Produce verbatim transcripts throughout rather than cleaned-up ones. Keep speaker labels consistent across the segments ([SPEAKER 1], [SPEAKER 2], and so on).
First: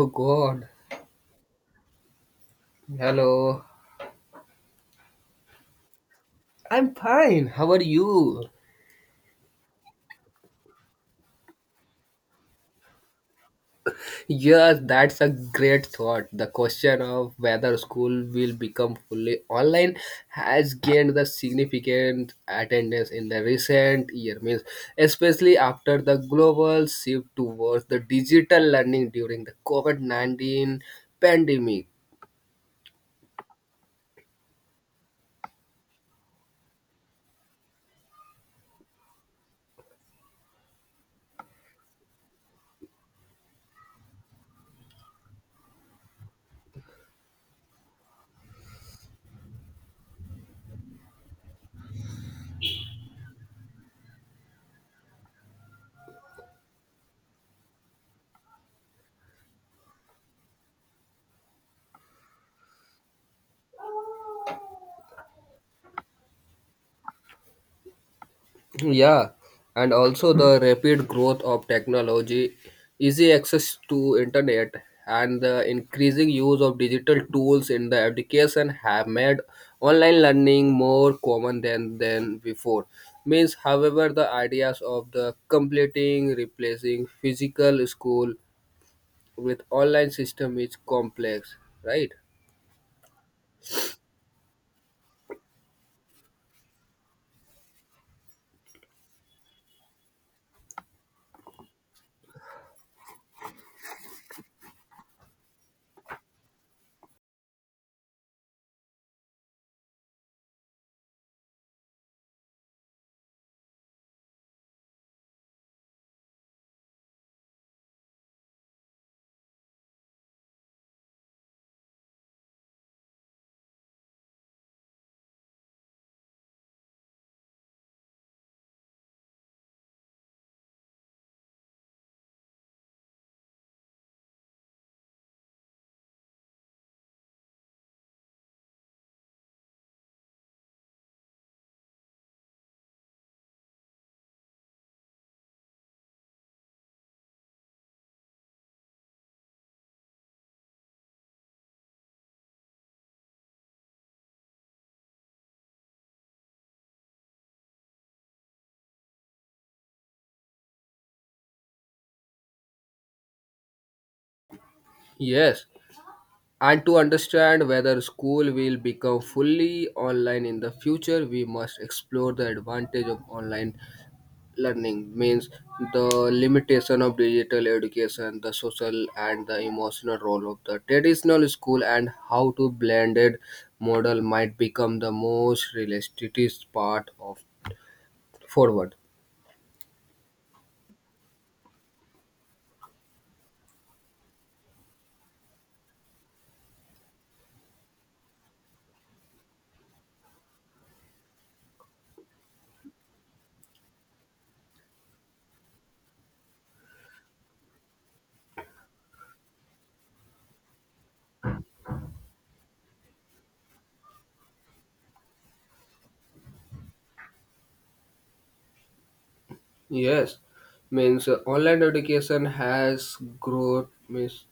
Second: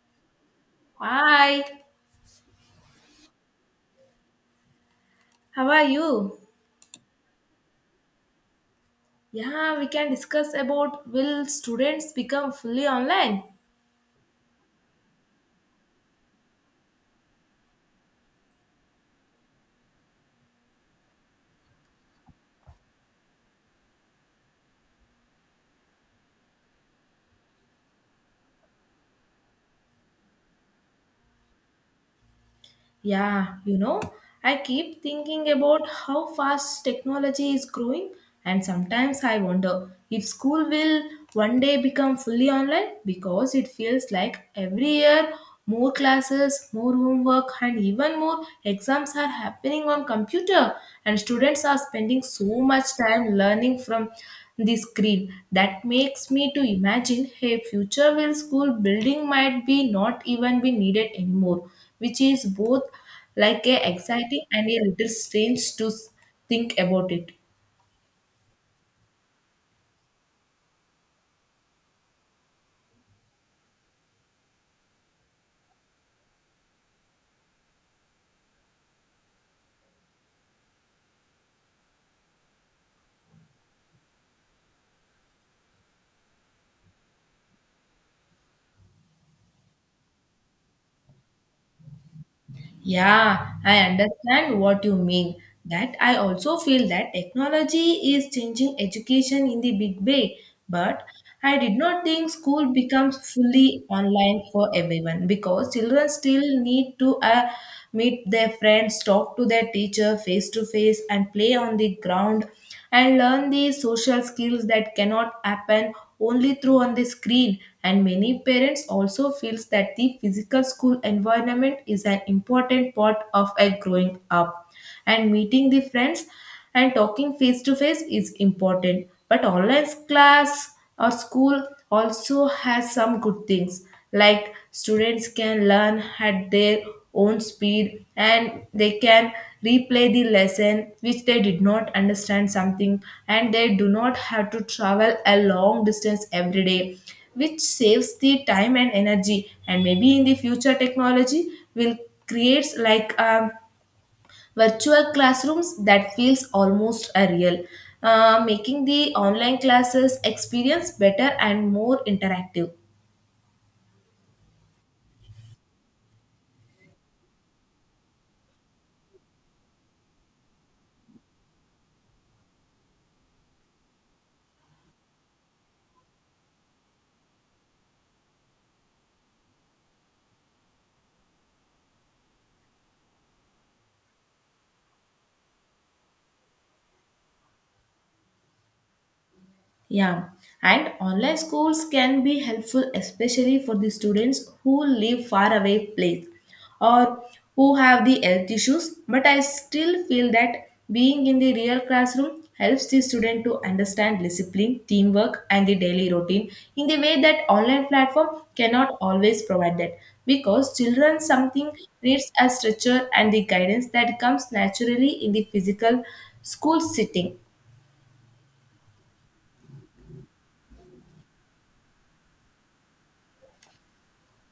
[SPEAKER 1] Oh God.
[SPEAKER 2] Hi,
[SPEAKER 1] Hello.
[SPEAKER 2] how are you?
[SPEAKER 1] I'm fine. How are you?
[SPEAKER 2] Yeah, we can discuss about will students become fully online?
[SPEAKER 1] Yes, that's a great thought. The question of whether school will become fully online has gained the significant attendance in the recent year means especially after the global shift towards the digital learning during the COVID nineteen pandemic.
[SPEAKER 2] Yeah, you know, I keep thinking about how fast technology is growing, and sometimes I wonder if school will one day become fully online because it feels like every year more classes, more homework, and even more exams are happening on computer, and students are spending so much time learning from the screen that makes me to imagine hey future will school building might be not even be needed anymore, which is both like a exciting and a little strange to s- think about it.
[SPEAKER 1] Yeah, and also the rapid growth of technology, easy access to internet, and the increasing use of digital tools in the education have made online learning more common than than before. Means, however, the ideas of the completing replacing physical school with online system is complex, right?
[SPEAKER 2] Yeah, I understand what you mean. That I also feel that technology is changing education in the big way, but I did not think school becomes fully online for everyone because children still need to uh, meet their friends, talk to their teacher face to face, and play on the ground. And learn the social skills that cannot happen only through on the screen, and many parents also feels that the physical school environment is an important part of a growing up, and meeting the friends and talking face to face is important, but online class or school also has some good things, like students can learn at their own speed and they can replay the lesson which they did not understand something, and they do not have to travel a long distance every day, which saves the time and energy. And maybe in the future technology will create like um, virtual classrooms that feels almost a real, uh, making the online classes experience better and more interactive.
[SPEAKER 1] Yes, and to understand whether school will become fully online in the future, we must explore the advantage of online learning, means the limitation of digital education, the social and the emotional role of the traditional school, and how to blended model might become the most realistic part of forward.
[SPEAKER 2] Yeah, and online schools can be helpful, especially for the students who live far away place or who have the health issues. But I still feel that being in the real classroom helps the student to understand discipline, teamwork, and the daily routine in the way that online platform cannot always provide that. Because children something needs a structure and the guidance that comes naturally in the physical school setting.
[SPEAKER 1] Yes, means uh, online education has growth means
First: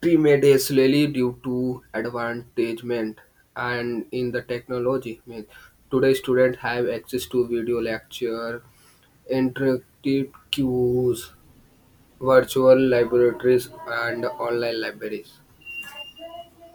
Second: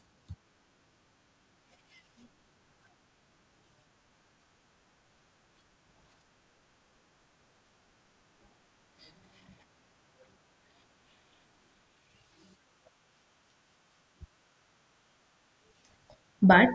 [SPEAKER 1] pre-made a slowly due to advantagement and in the technology. Means today students have access to video lecture, interactive cues, virtual laboratories and online libraries.
[SPEAKER 2] But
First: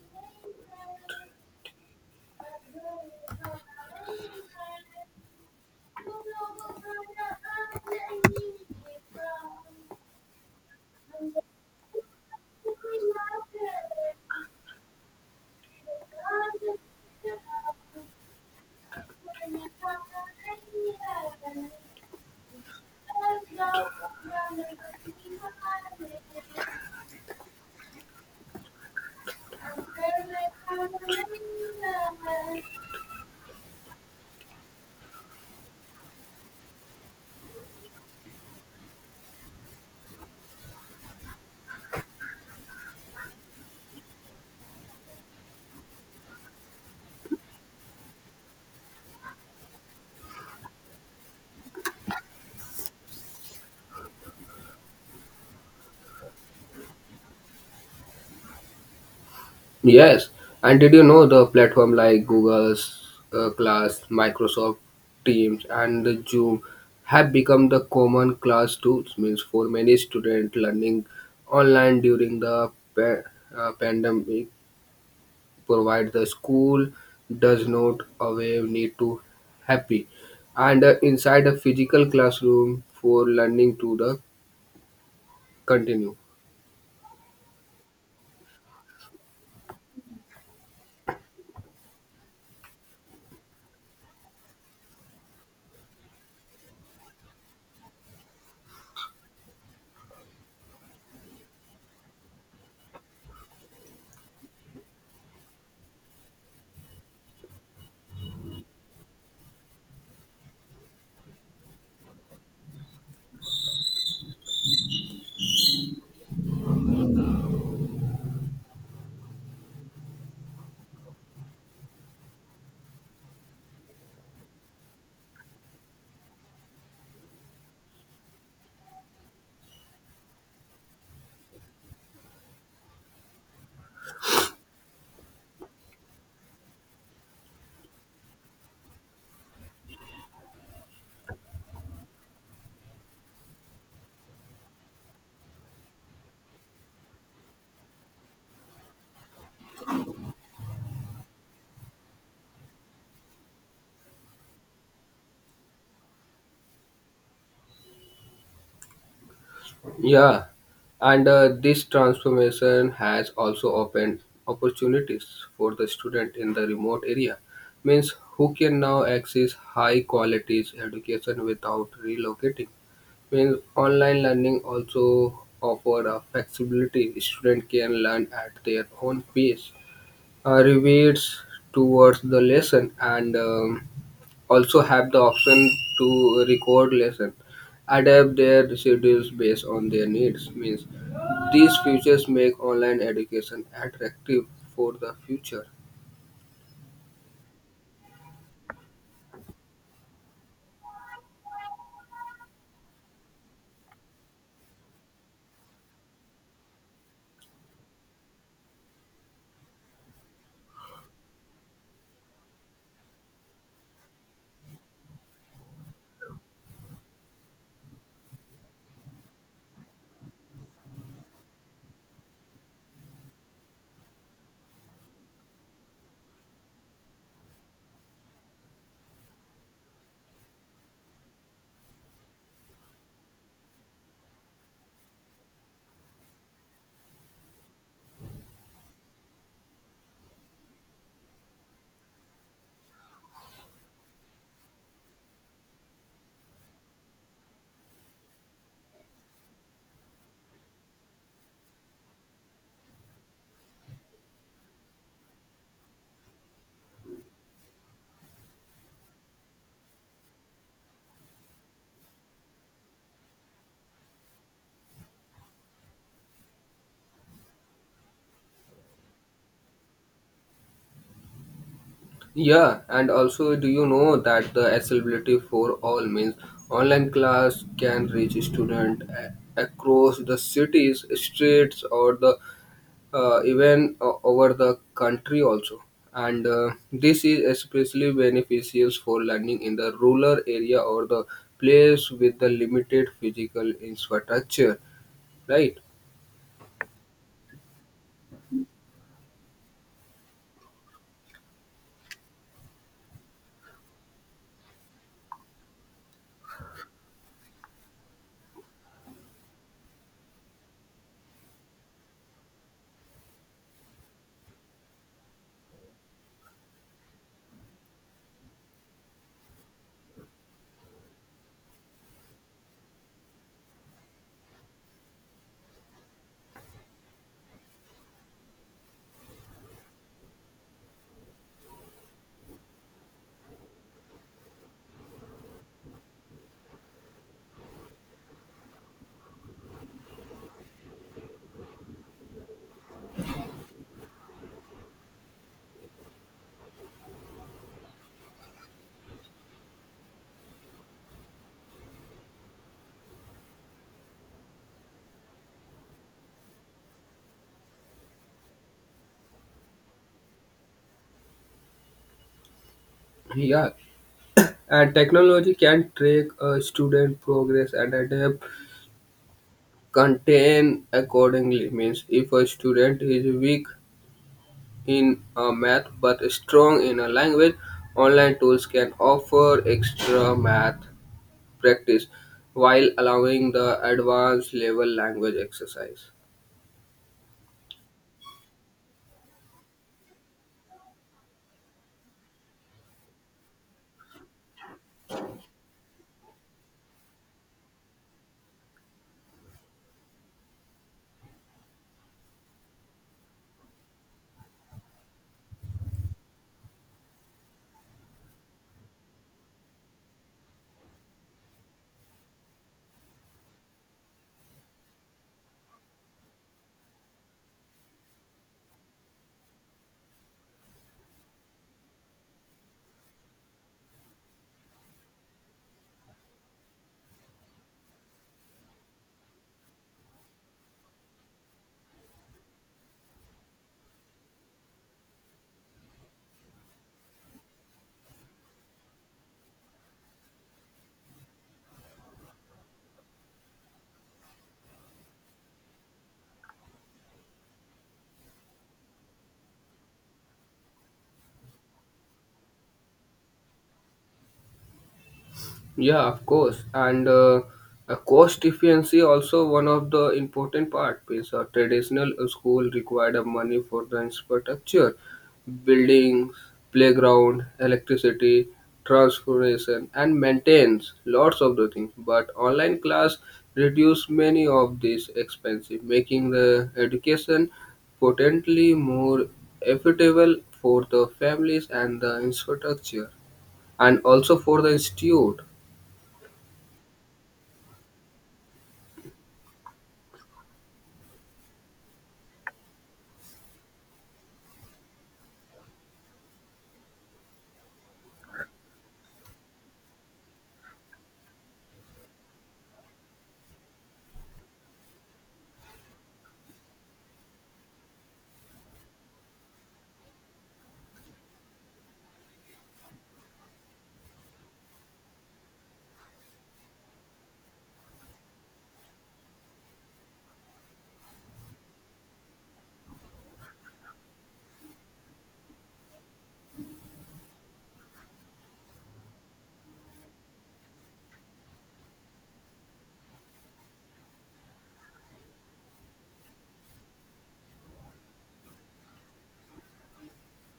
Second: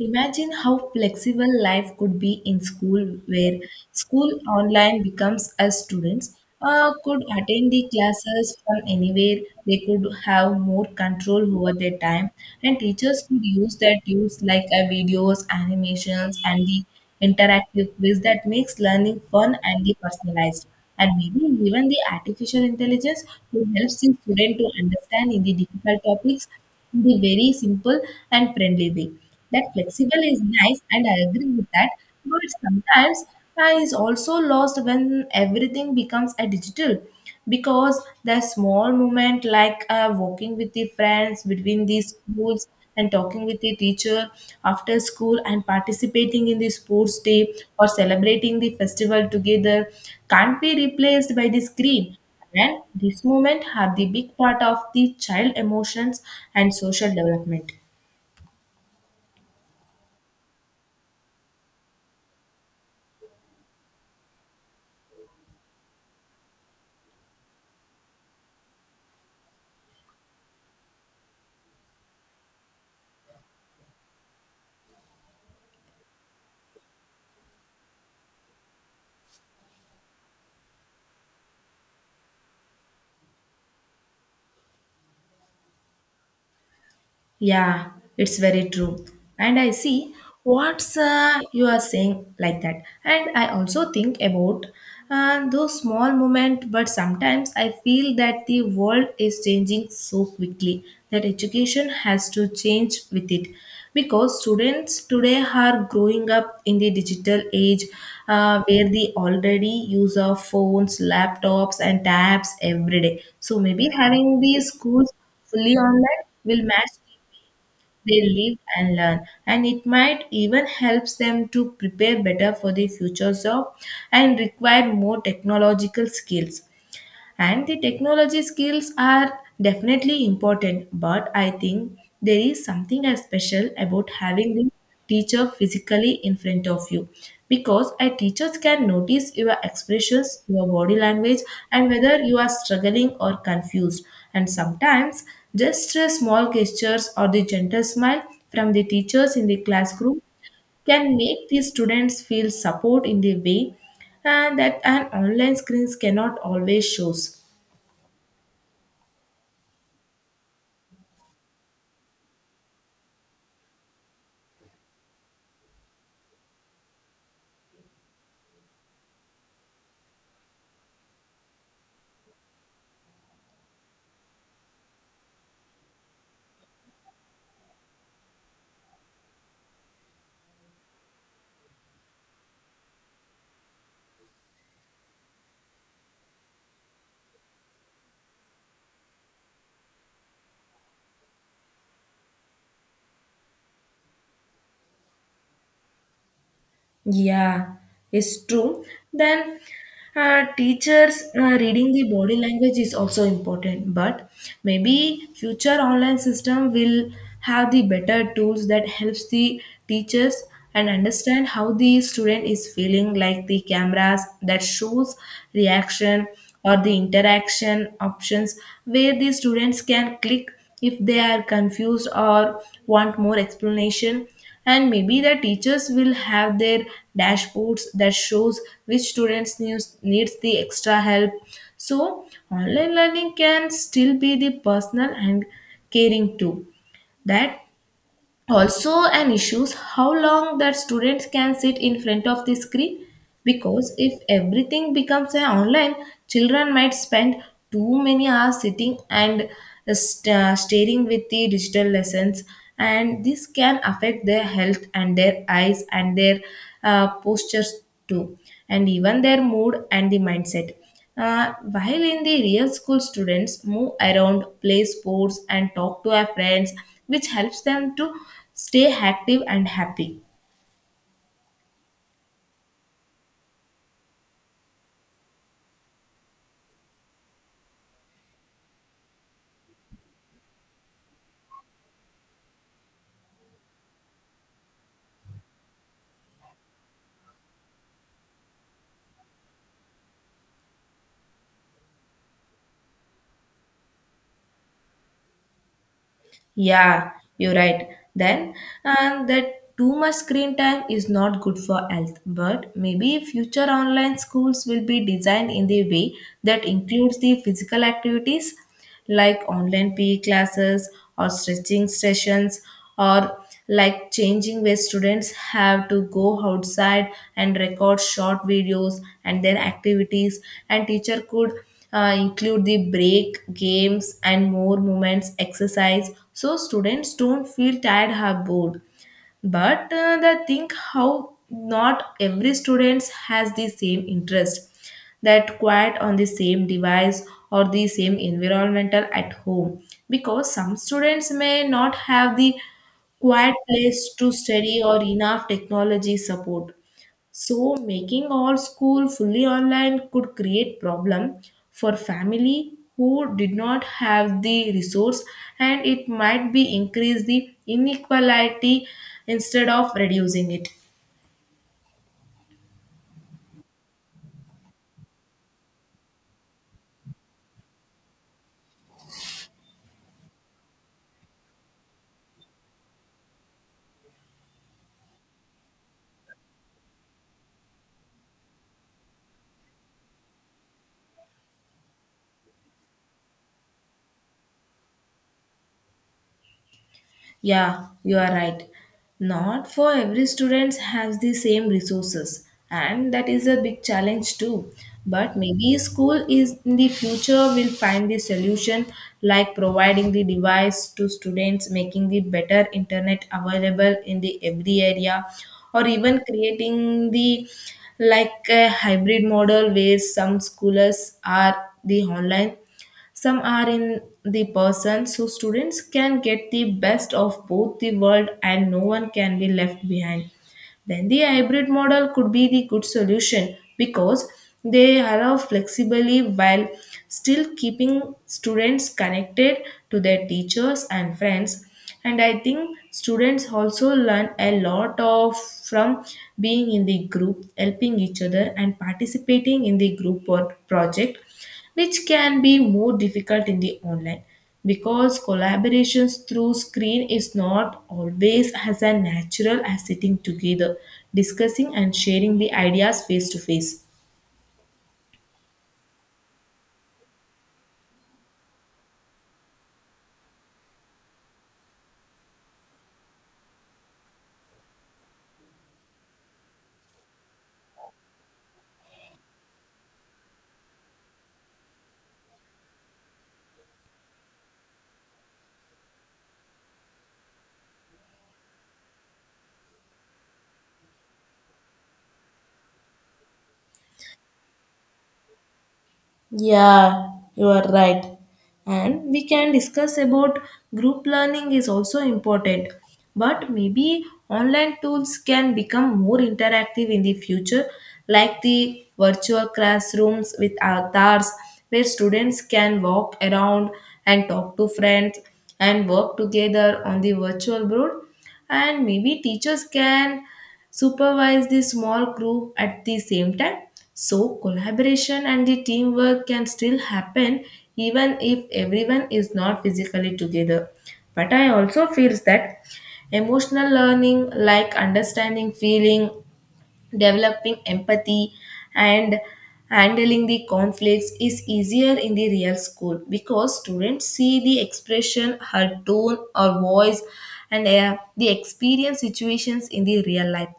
[SPEAKER 2] imagine how flexible life could be in school, where school online becomes as students uh, could attend the classes from anywhere. They could have more control over their time, and teachers could use their tools like uh, videos, animations, and the interactive quiz that makes learning fun and the personalized. And maybe even the artificial intelligence who helps the student to understand in the difficult topics in the very simple and friendly way. That flexible is nice and I agree with that, but sometimes I is also lost when everything becomes a digital, because the small moment like uh, walking with the friends between these schools and talking with the teacher after school and participating in the sports day or celebrating the festival together can't be replaced by the screen, and this moment have the big part of the child emotions and social development.
[SPEAKER 1] Yes, and did you know the platform like Google's uh, Class, Microsoft Teams, and the Zoom have become the common class tools? Means for many students learning online during the pa- uh, pandemic provide the school does not away need to happy and uh, inside a physical classroom for learning to the continue.
[SPEAKER 2] Yeah, it's very true. And I see what's uh, you are saying like that. And I also think about uh, those small moments, but sometimes I feel that the world is changing so quickly that education has to change with it. Because students today are growing up in the digital age, uh, where they already use of phones, laptops, and tabs every day. So maybe having the schools fully online will match they live and learn, and it might even helps them to prepare better for the future job and require more technological skills. And the technology skills are definitely important, but I think there is something as special about having the teacher physically in front of you, because a teacher can notice your expressions, your body language, and whether you are struggling or confused. And sometimes just a small gestures or the gentle smile from the teachers in the classroom can make the students feel support in the way, and that an online screens cannot always shows.
[SPEAKER 1] Yeah, and uh, this transformation has also opened opportunities for the student in the remote area means who can now access high qualities education without relocating means online learning also offer a flexibility student can learn at their own pace, uh, rebates towards the lesson and um, also have the option to record lesson adapt their schedules based on their needs means these features make online education attractive for the future.
[SPEAKER 2] Yeah, it's true. Then uh, teachers uh, reading the body language is also important, but maybe future online system will have the better tools that helps the teachers and understand how the student is feeling, like the cameras that shows reaction or the interaction options where the students can click if they are confused or want more explanation. And maybe the teachers will have their dashboards that shows which students needs, needs the extra help, so online learning can still be the personal and caring too. That also an issue is how long that students can sit in front of the screen, because if everything becomes an online, children might spend too many hours sitting and uh, st- uh, staring with the digital lessons, and this can affect their health and their eyes and their uh, postures too, and even their mood and the mindset. Uh, while in the real school, students move around, play sports, and talk to their friends, which helps them to stay active and happy.
[SPEAKER 1] Yeah, and also do you know that the accessibility for all means online class can reach student a- across the cities streets or the uh, even uh, over the country also. And uh, this is especially beneficial for learning in the rural area or the place with the limited physical infrastructure, right?
[SPEAKER 2] Yeah, you're right. Then, uh, that too much screen time is not good for health, but maybe future online schools will be designed in the way that includes the physical activities like online P E classes or stretching sessions, or like changing where students have to go outside and record short videos and their activities, and teacher could uh, include the break games and more moments exercise so students don't feel tired or bored. But uh, they think how not every student has the same interest, that quiet on the same device or the same environmental at home, because some students may not have the quiet place to study or enough technology support, so making all school fully online could create problem for family who did not have the resource, and it might be increase the inequality instead of reducing it.
[SPEAKER 1] Yeah, and technology can track a student progress and adapt contain accordingly means if a student is weak in a math but strong in a language, online tools can offer extra math practice while allowing the advanced level language exercise.
[SPEAKER 2] Yeah, you are right. Not for every student has the same resources, and that is a big challenge too. But maybe school is in the future will find the solution, like providing the device to students, making the better internet available in the every area, or even creating the like a hybrid model where some scholars are the online some are in the person, so students can get the best of both the world and no one can be left behind. Then the hybrid model could be the good solution because they allow flexibly while still keeping students connected to their teachers and friends. And I think students also learn a lot of from being in the group, helping each other, and participating in the group work project, which can be more difficult in the online because collaborations through screen is not always as a natural as sitting together discussing and sharing the ideas face to face.
[SPEAKER 1] Yeah, of course. And uh, uh, cost efficiency also one of the important part because a traditional school required a money for the infrastructure, buildings, playground, electricity, transportation, and maintenance. Lots of the things. But online class reduce many of these expenses, making the education potentially more affordable for the families and the infrastructure, and also for the institute.
[SPEAKER 2] Yeah, you are right. And we can discuss about group learning is also important. But maybe online tools can become more interactive in the future, like the virtual classrooms with avatars where students can walk around and talk to friends and work together on the virtual board, and maybe teachers can supervise the small group at the same time so collaboration and the teamwork can still happen even if everyone is not physically together. But I also feel that emotional learning like understanding feeling, developing empathy, and handling the conflicts is easier in the real school because students see the expression her tone or voice, and uh, they experience situations in the real life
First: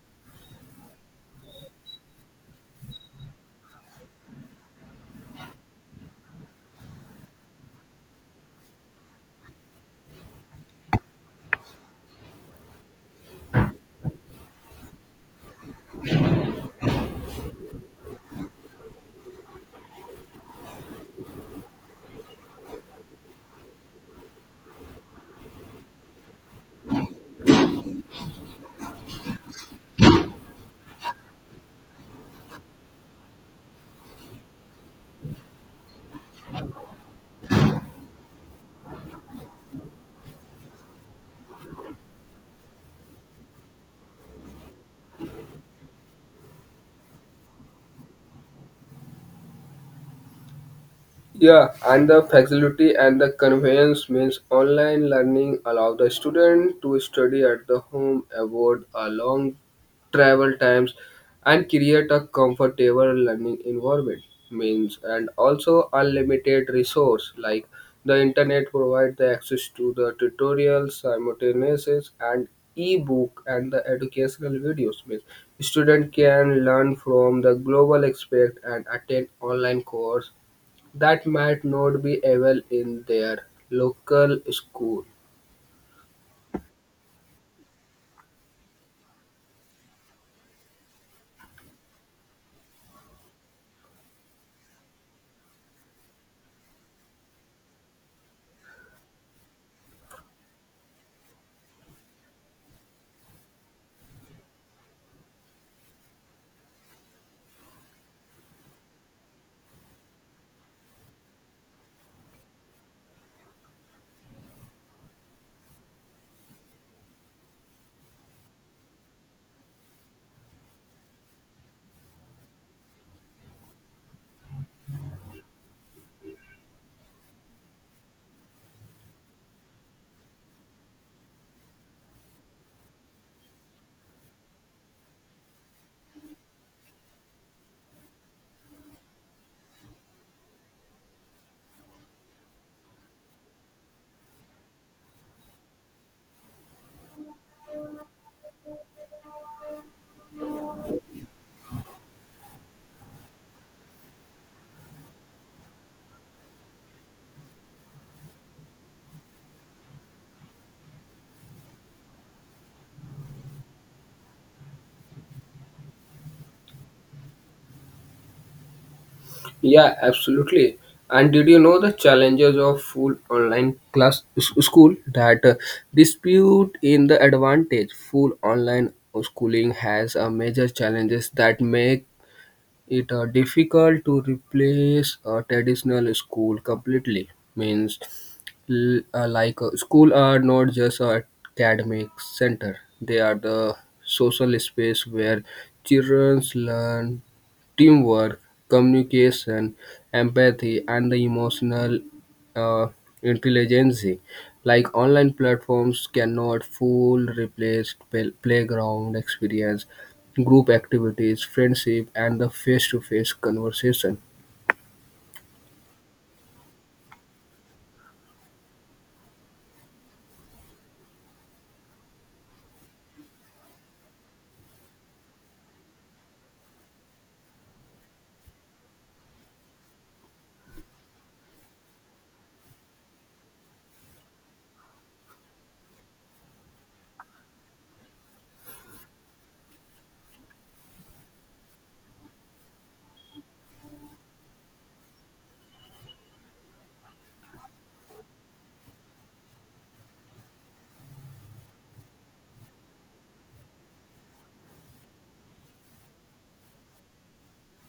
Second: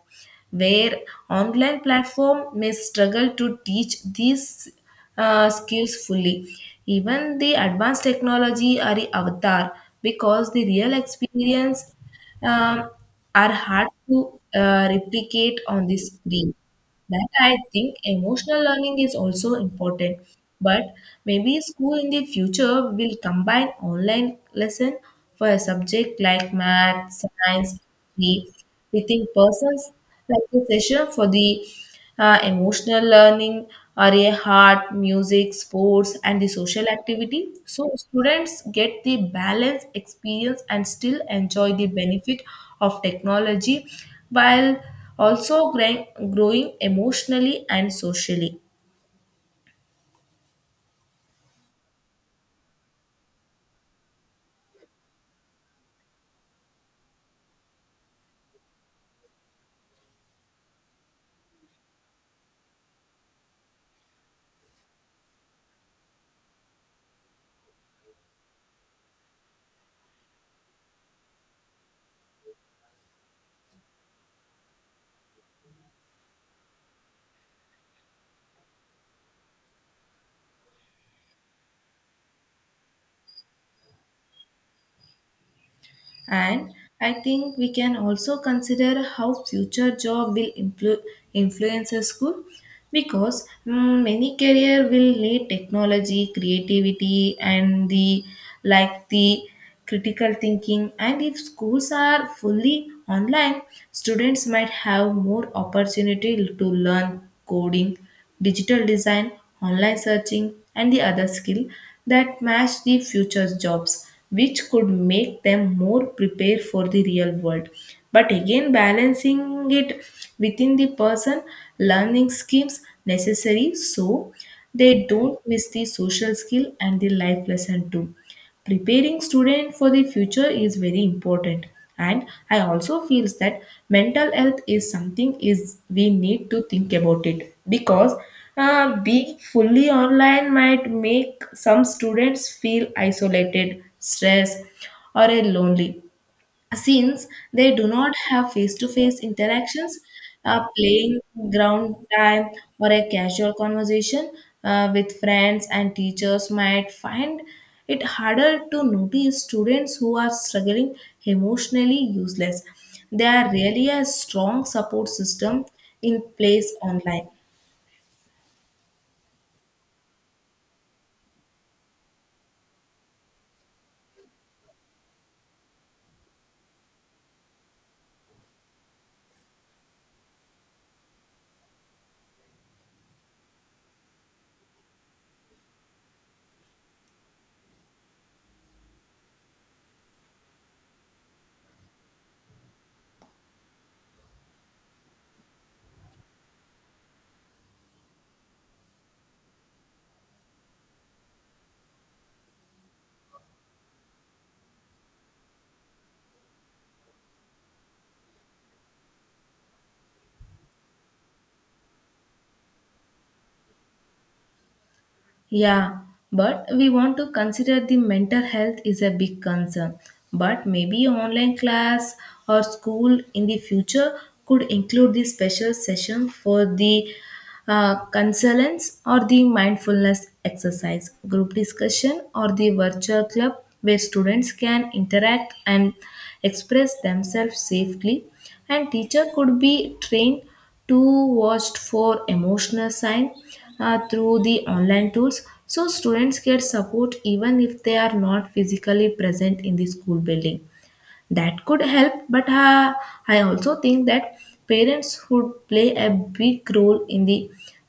[SPEAKER 2] where online platform may struggle to teach these uh, skills fully. Even the advanced technology are the avatar, because the real experience um, are hard to uh, replicate on the screen. That I think emotional learning is also important, but maybe school in the future will combine online lesson for a subject like math, science, history with in persons like a session for the uh, emotional learning are a art, music, sports, and the social activity. So students get the balance, experience, and still enjoy the benefit of technology while also growing growing emotionally and socially.
[SPEAKER 1] Yeah, and the facility and the convenience means online learning allow the student to study at the home, avoid a long travel times, and create a comfortable learning environment. Means and also unlimited resource like the internet provide the access to the tutorials, simultaneous and e-book and the educational videos. Means student can learn from the global aspect and attend online course that might not be available in their local school.
[SPEAKER 2] And I think we can also consider how future job will influ- influence a school, because mm, many career will need technology, creativity and the like the critical thinking, and if schools are fully online students might have more opportunity to learn coding, digital design, online searching, and the other skill that match the future's jobs, which could make them more prepared for the real world. But again, balancing it within the person, learning schemes necessary so they don't miss the social skill and the life lesson too. Preparing student for the future is very important, and I also feels that mental health is something is we need to think about it, because uh, being fully online might make some students feel isolated stressed or uh, lonely, since they do not have face to face interactions, uh, playing ground time, or a casual conversation uh, with friends, and teachers might find it harder to notice students who are struggling emotionally useless. There are really a strong support system in place online.
[SPEAKER 1] Yeah, absolutely. And did you know the challenges of full online class s- school that uh, dispute in the advantage? Full online schooling has a major challenges that make it uh, difficult to replace a traditional school completely. Means l- uh, like uh, school are not just a academic center, they are the social space where children learn teamwork, communication, empathy and the emotional uh, intelligence, like online platforms cannot full replace play- playground experience, group activities, friendship and the face-to-face conversation.
[SPEAKER 2] Yeah, but we want to consider the mental health is a big concern. But maybe online class or school in the future could include the special session for the uh, consultants or the mindfulness exercise, group discussion, or the virtual club where students can interact and express themselves safely. And teacher could be trained to watched for emotional sign uh, through the online tools so students get support even if they are not physically present in the school building. That could help, but uh, I also think that parents would play a big role in the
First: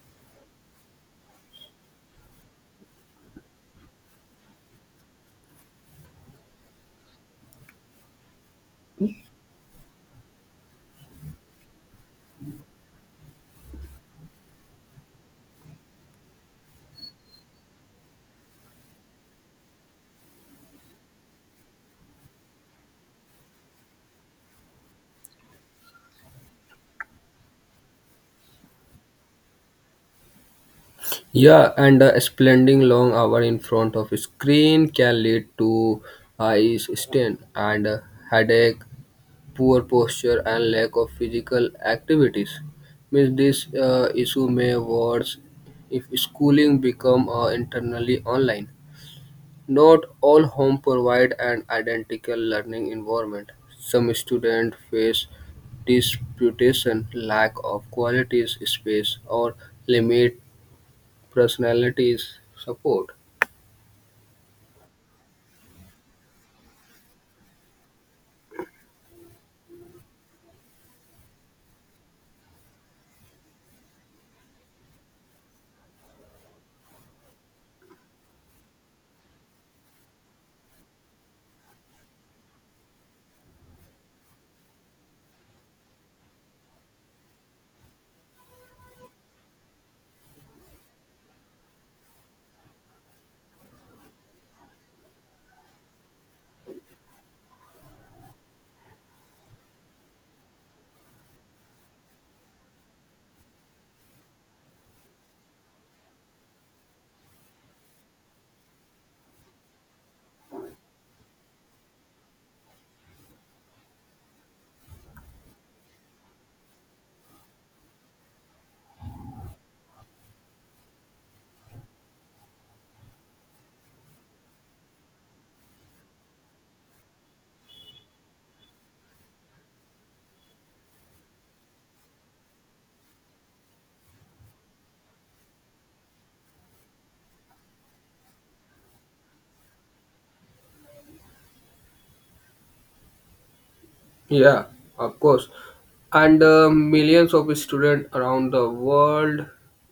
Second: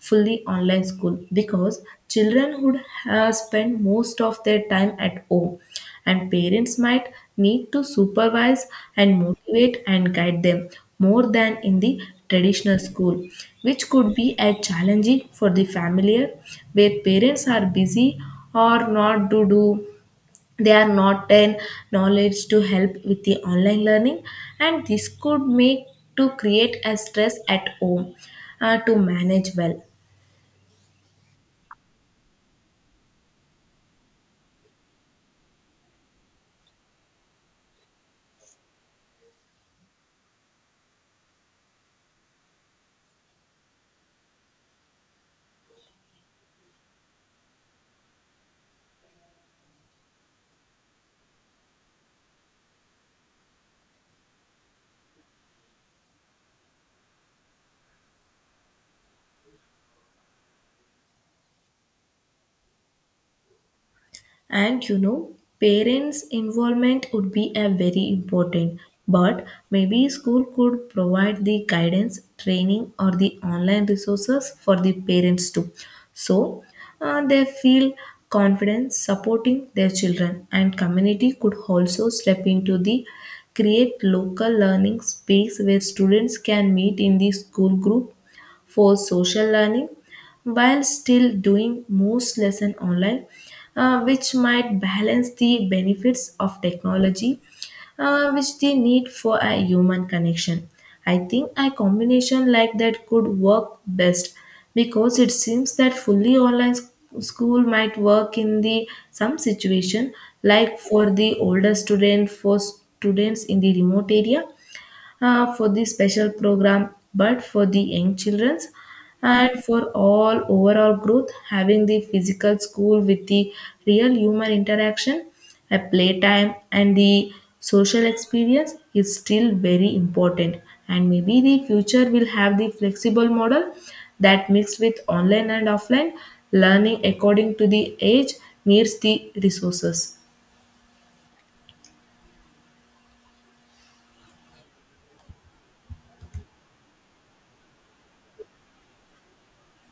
[SPEAKER 2] fully online school because children would uh, spend most of their time at home, and parents might need to supervise and motivate and guide them more than in the traditional school, which could be a challenging for the familiar where parents are busy or not to do, they are not in knowledge to help with the online learning, and this could make to create a stress at home uh, to manage well.
[SPEAKER 1] Yeah, and uh, spending long hour in front of screen can lead to eye strain and uh, headache, poor posture, and lack of physical activities. Means this uh, issue may worse if schooling become uh, internally online. Not all home provide an identical learning environment. Some students face disputation, lack of quality space, or limit personalities support.
[SPEAKER 2] And you know, parents' involvement would be a very important, but maybe school could provide the guidance, training, or the online resources for the parents too. So uh, they feel confident supporting their children, and community could also step into the create local learning space where students can meet in the school group for social learning while still doing most lesson online, uh, which might balance the benefits of technology, uh, which they need for a human connection. I think a combination like that could work best, because it seems that fully online s- school might work in the some situation, like for the older student, for students in the remote area, uh, for the special program, but for the young childrens and for all overall growth, having the physical school with the real human interaction, a playtime, and the social experience is still very important. And maybe the future will have the flexible model that mixed with online and offline learning according to the age needs the resources.
[SPEAKER 1] Yeah, of course. And uh, millions of students around the world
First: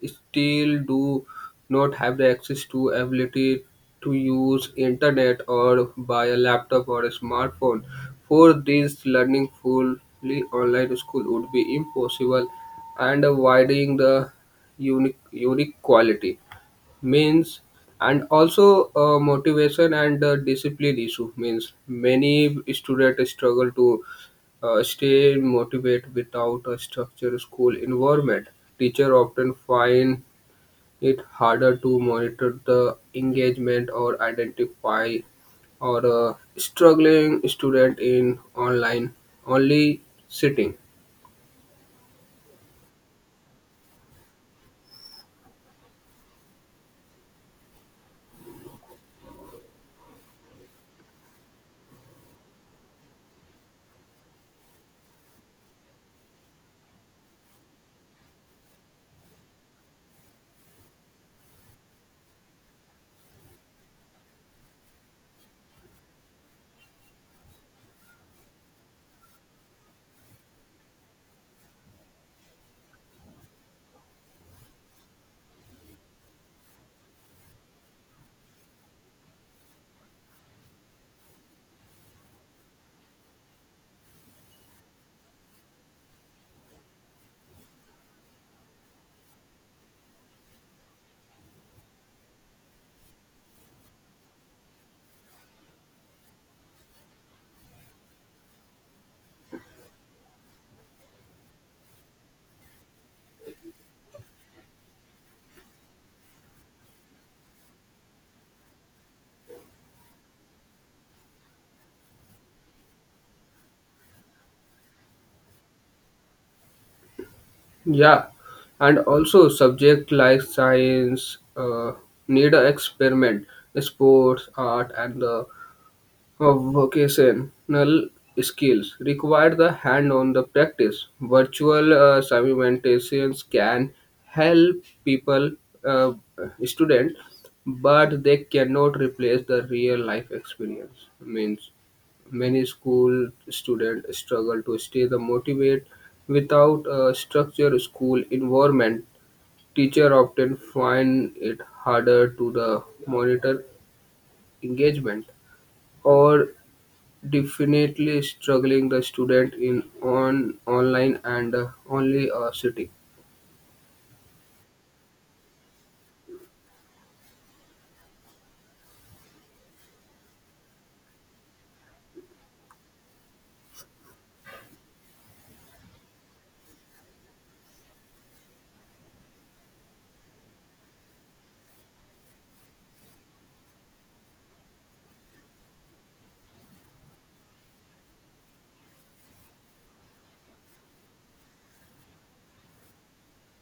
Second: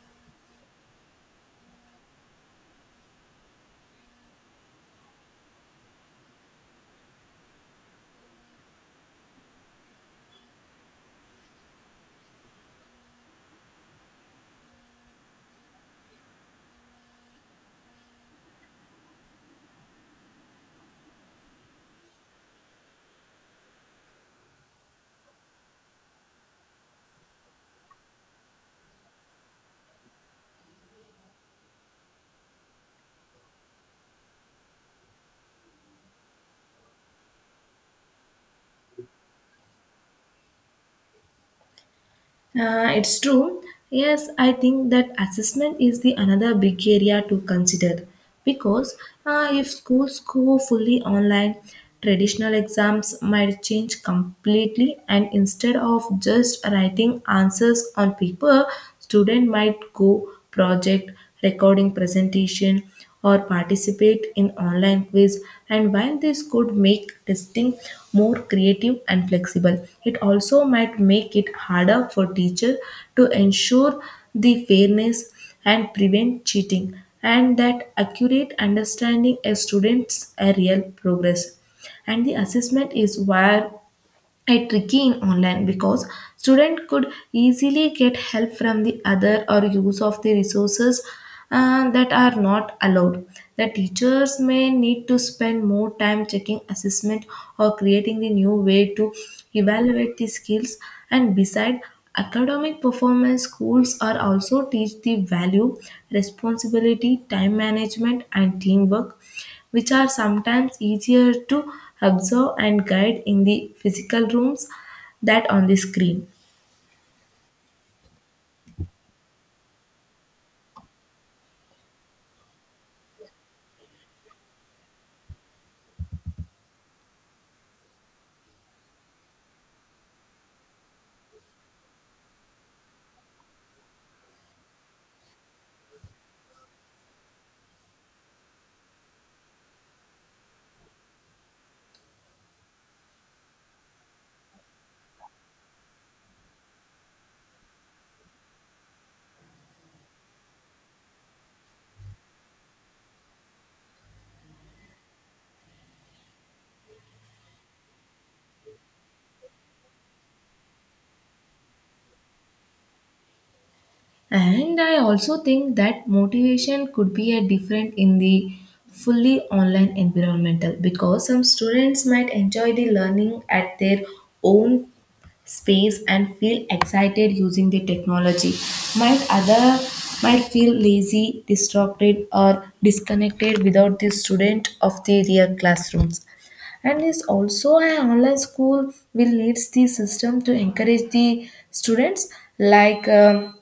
[SPEAKER 1] still do not have the access to ability to use internet or buy a laptop or a smartphone. For these, learning fully online school would be impossible and uh, widening the unique, unique quality. Means and also uh, motivation and the discipline issue means many students struggle to uh, stay motivated without a structured school environment. Teacher often find it harder to monitor the engagement or identify or uh, struggling student in online only sitting.
[SPEAKER 2] Uh, it's true. Yes, I think that assessment is the another big area to consider, because uh, if schools go fully online, traditional exams might change completely, and instead of just writing answers on paper, student might go project, recording presentation, or participate in online quiz. And while this could make testing more creative and flexible, it also might make it harder for teacher to ensure the fairness and prevent cheating and that accurate understanding a student's uh, real progress. And the assessment is where a tricky in online, because student could easily get help from the other or use of the resources uh, that are not allowed. The teachers may need to spend more time checking assessment or creating the new way to evaluate the skills. And beside academic performance, schools are also teach the value, responsibility, time management, and teamwork, which are sometimes easier to observe and guide in the physical rooms that on the screen.
[SPEAKER 1] Yeah, and also subject like science uh, need a experiment, sports, art, and the of Vocational skills require the hand-on the practice. Virtual uh, simultaneous can help people, uh, student, but they cannot replace the real-life experience. Means many school students struggle to stay the motivate without a structured school environment. Teacher often find it harder to the monitor engagement or definitely struggling the student in on online and uh, only uh, city.
[SPEAKER 2] And I also think that motivation could be a different in the fully online environmental, because some students might enjoy the learning at their own space and feel excited using the technology, might other might feel lazy, distracted, or disconnected without the student of the real classrooms. And is also an online school will leads the system to encourage the students, like um,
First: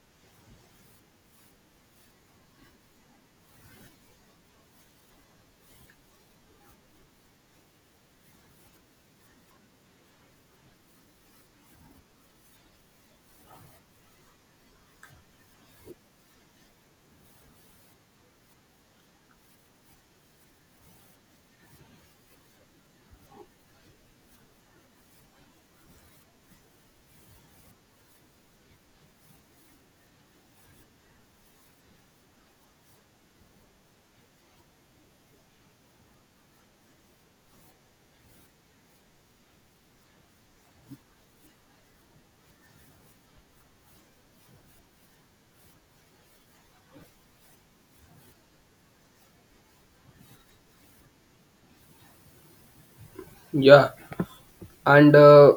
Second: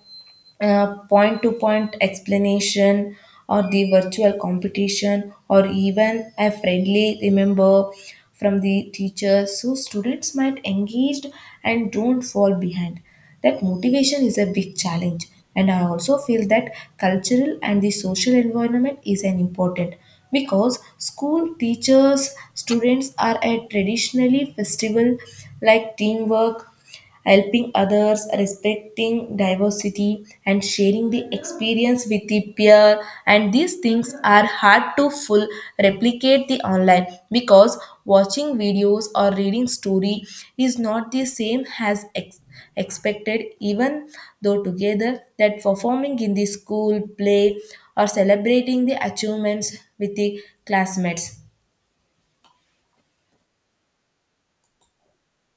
[SPEAKER 2] uh, point to point explanation or the virtual competition or even a friendly remember from the teacher, so students might engaged and don't fall behind. That motivation is a big challenge. And I also feel that cultural and the social environment is an important, because school teachers students are a traditionally festival, like teamwork, helping others, respecting diversity, and sharing the experience with the peer. And these things are hard to full replicate the online, because watching videos or reading story is not the same as ex- expected. Even though together, that performing in the school play or celebrating the achievements with the classmates.
[SPEAKER 1] Yeah, and uh,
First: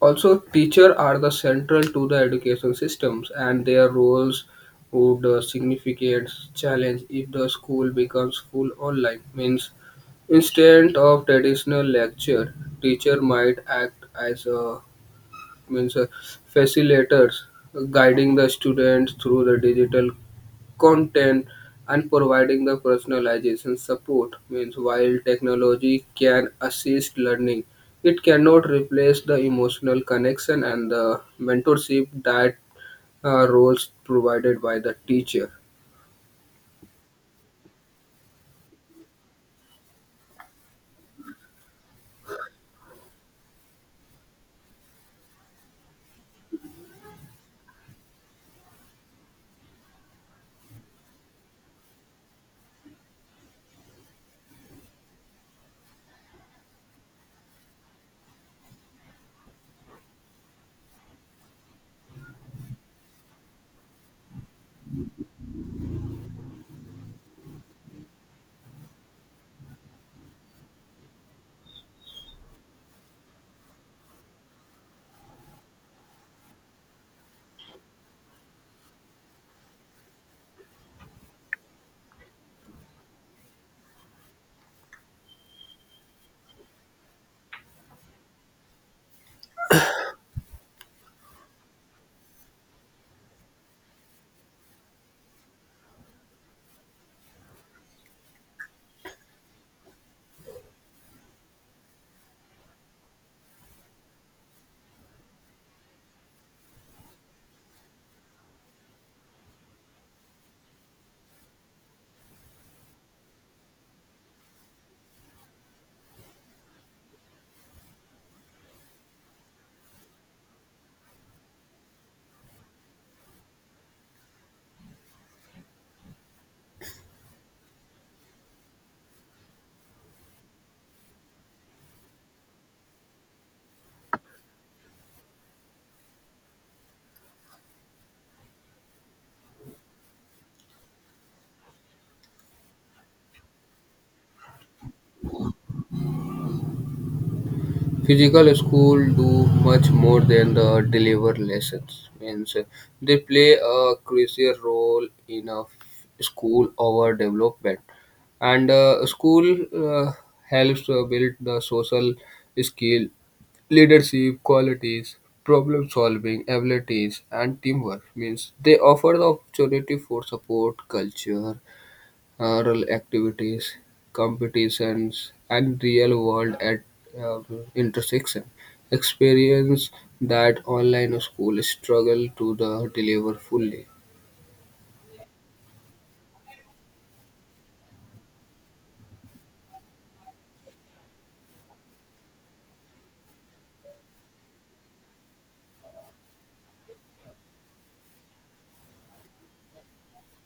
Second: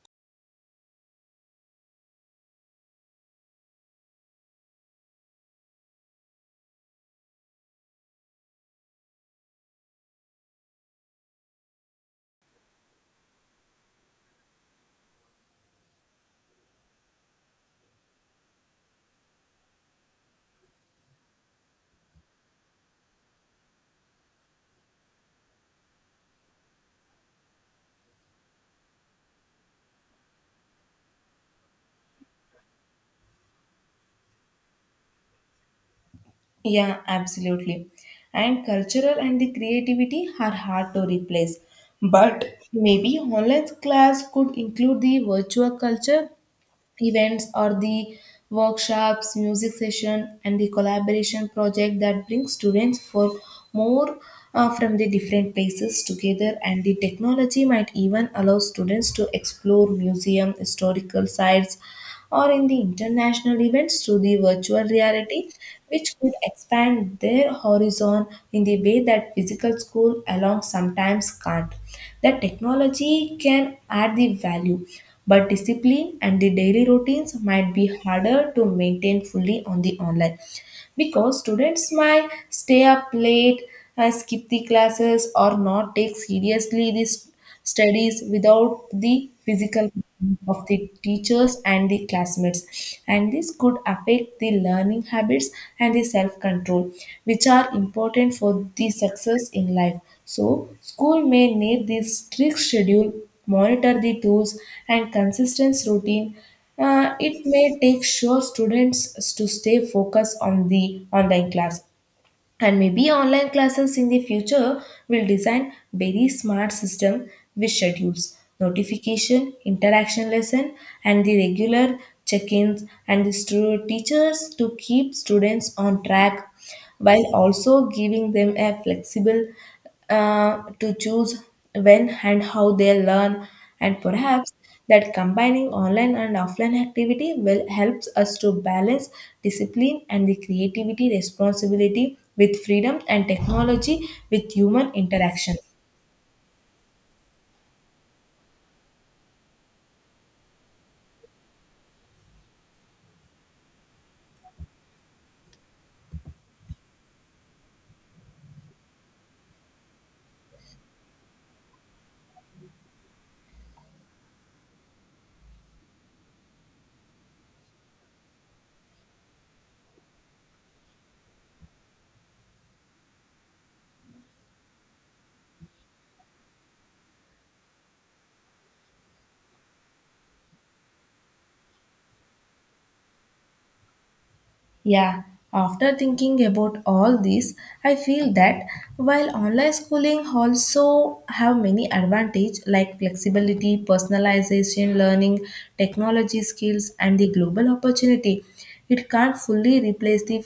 [SPEAKER 1] also teacher are the central to the education systems, and their roles would uh, significant challenge if the school becomes full online. Means instead of traditional lecture, teacher might act as a means uh, facilitators guiding the students through the digital content and providing the personalization support means while technology can assist learning, it cannot replace the emotional connection and the mentorship that uh, roles provided by the teacher.
[SPEAKER 2] Yeah, absolutely. And cultural and the creativity are hard to replace. But maybe online class could include the virtual culture events or the workshops, music session, and the collaboration project that bring students for more uh, from the different places together. And the technology might even allow students to explore museum, historical sites, or in the international events through the virtual reality, which could expand their horizon in the way that physical school alone sometimes can't. The technology can add the value, but discipline and the daily routines might be harder to maintain fully on the online, because students might stay up late, uh, skip the classes, or not take seriously this studies without the physical presence of the teachers and the classmates, and this could affect the learning habits and the self control, which are important for the success in life. So school may need this strict schedule, monitor the tools, and consistent routine. Uh, it may take sure students to stay focused on the online class. And maybe online classes in the future will design very smart system with schedules, notification, interaction lesson, and the regular check-ins and the stu- teachers to keep students on track while also giving them a flexible uh, to choose when and how they learn. And perhaps that combining online and offline activity will helps us to balance discipline and the creativity, responsibility with freedom, and technology with human interaction.
[SPEAKER 1] Physical school do much more than the deliver lessons. Means uh, they play a crucial role in a school over development, and uh, school uh, helps uh, build the social skill, leadership qualities, problem solving abilities, and teamwork. Means they offer the opportunity for support, culture, rural activities, competitions, and real world at uh, intersection. Experience that online school struggle to the deliver fully.
[SPEAKER 2] Yeah, after thinking about all this, I feel that while online schooling also have many advantage like flexibility, personalization, learning, technology skills, and the global opportunity, it can't fully replace the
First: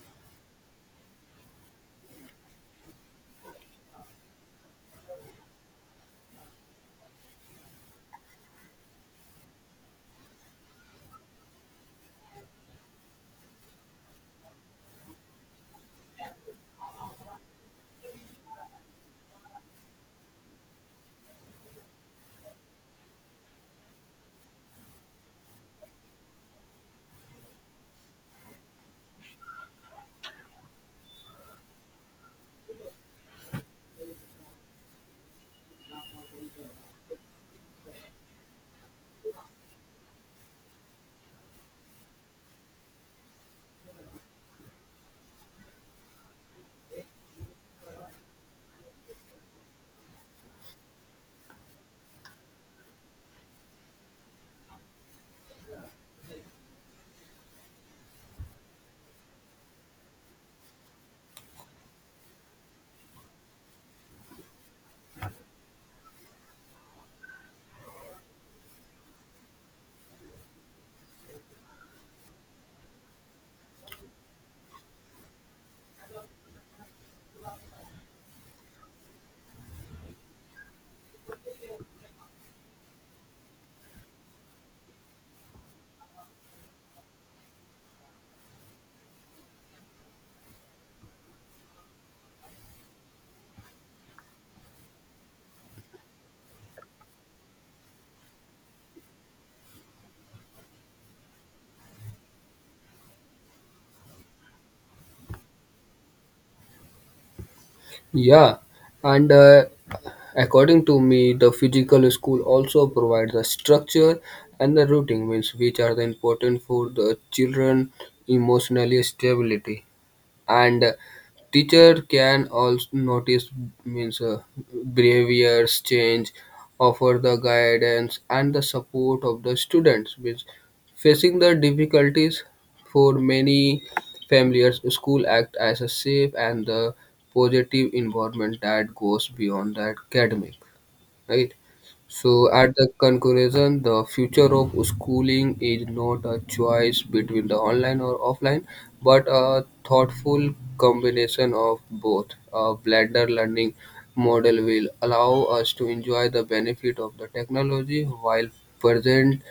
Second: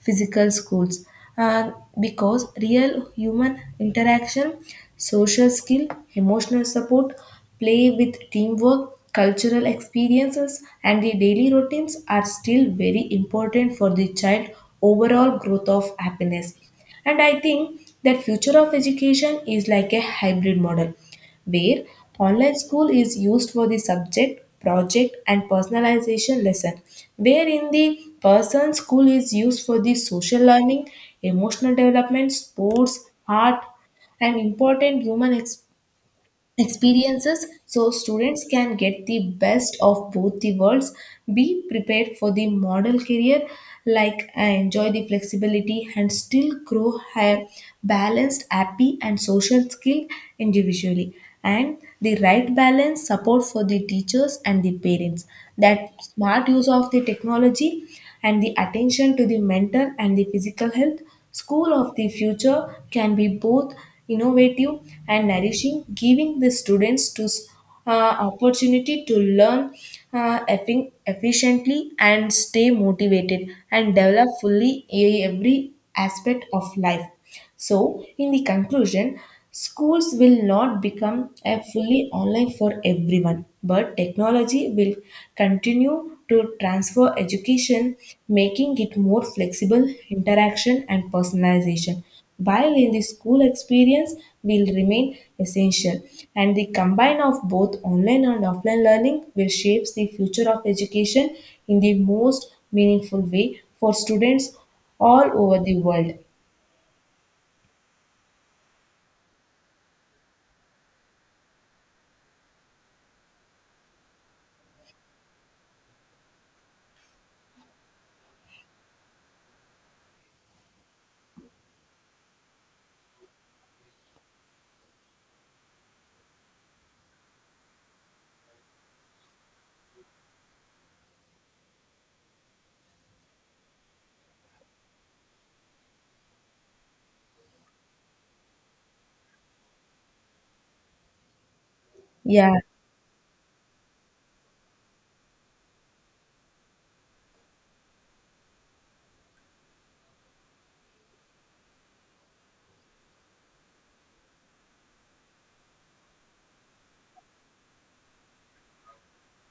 [SPEAKER 2] physical schools, uh, because real human interaction, social skill, emotional support, play with teamwork, cultural experiences, and the daily routines are still very important for the child overall growth of happiness. And I think that future of education is like a hybrid model, where online school is used for the subject, project, and personalization lesson, where in the person school is used for the social learning, emotional development, sports, art, and important human experience experiences, so students can get the best of both the worlds, be prepared for the model career, like uh, enjoy the flexibility and still grow a balanced, happy, and social skill individually. And the right balance support for the teachers and the parents, that smart use of the technology and the attention to the mental and the physical health, school of the future can be both innovative and nourishing, giving the students to s- uh, opportunity to learn uh, effi- efficiently and stay motivated and develop fully e- every aspect of life. So, in the conclusion, schools will not become a fully online for everyone, but technology will continue to transfer education, making it more flexible, interaction, and personalization. While in the school experience will remain essential, and the combine of both online and offline learning will shapes the future of education in the most meaningful way for students all over the world.
[SPEAKER 1] Yeah, and uh, according to me, the physical school also provides the structure and the routing means which are the important for the children emotionally stability. And teacher can also notice means uh, behaviors change, offer the guidance and the support of the students which facing the difficulties. For many families, school act as a safe and the positive environment that goes beyond the academic, right? So,
[SPEAKER 2] Yeah,
[SPEAKER 1] at the conclusion, the future of schooling is not a choice between the online or offline, but a thoughtful combination of both. A blended learning model will allow us to enjoy the benefit of the technology while present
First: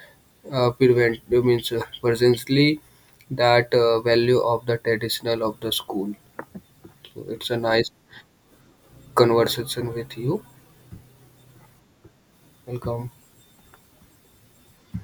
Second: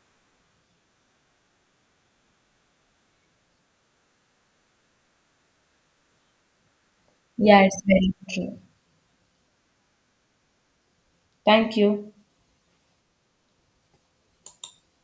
[SPEAKER 1] uh, prevent means uh, presently that uh, value of the traditional of the school. So, it's a
[SPEAKER 2] Yeah, it's
[SPEAKER 1] nice
[SPEAKER 2] very true.
[SPEAKER 1] conversation with you.
[SPEAKER 2] Thank you.
[SPEAKER 1] Welcome.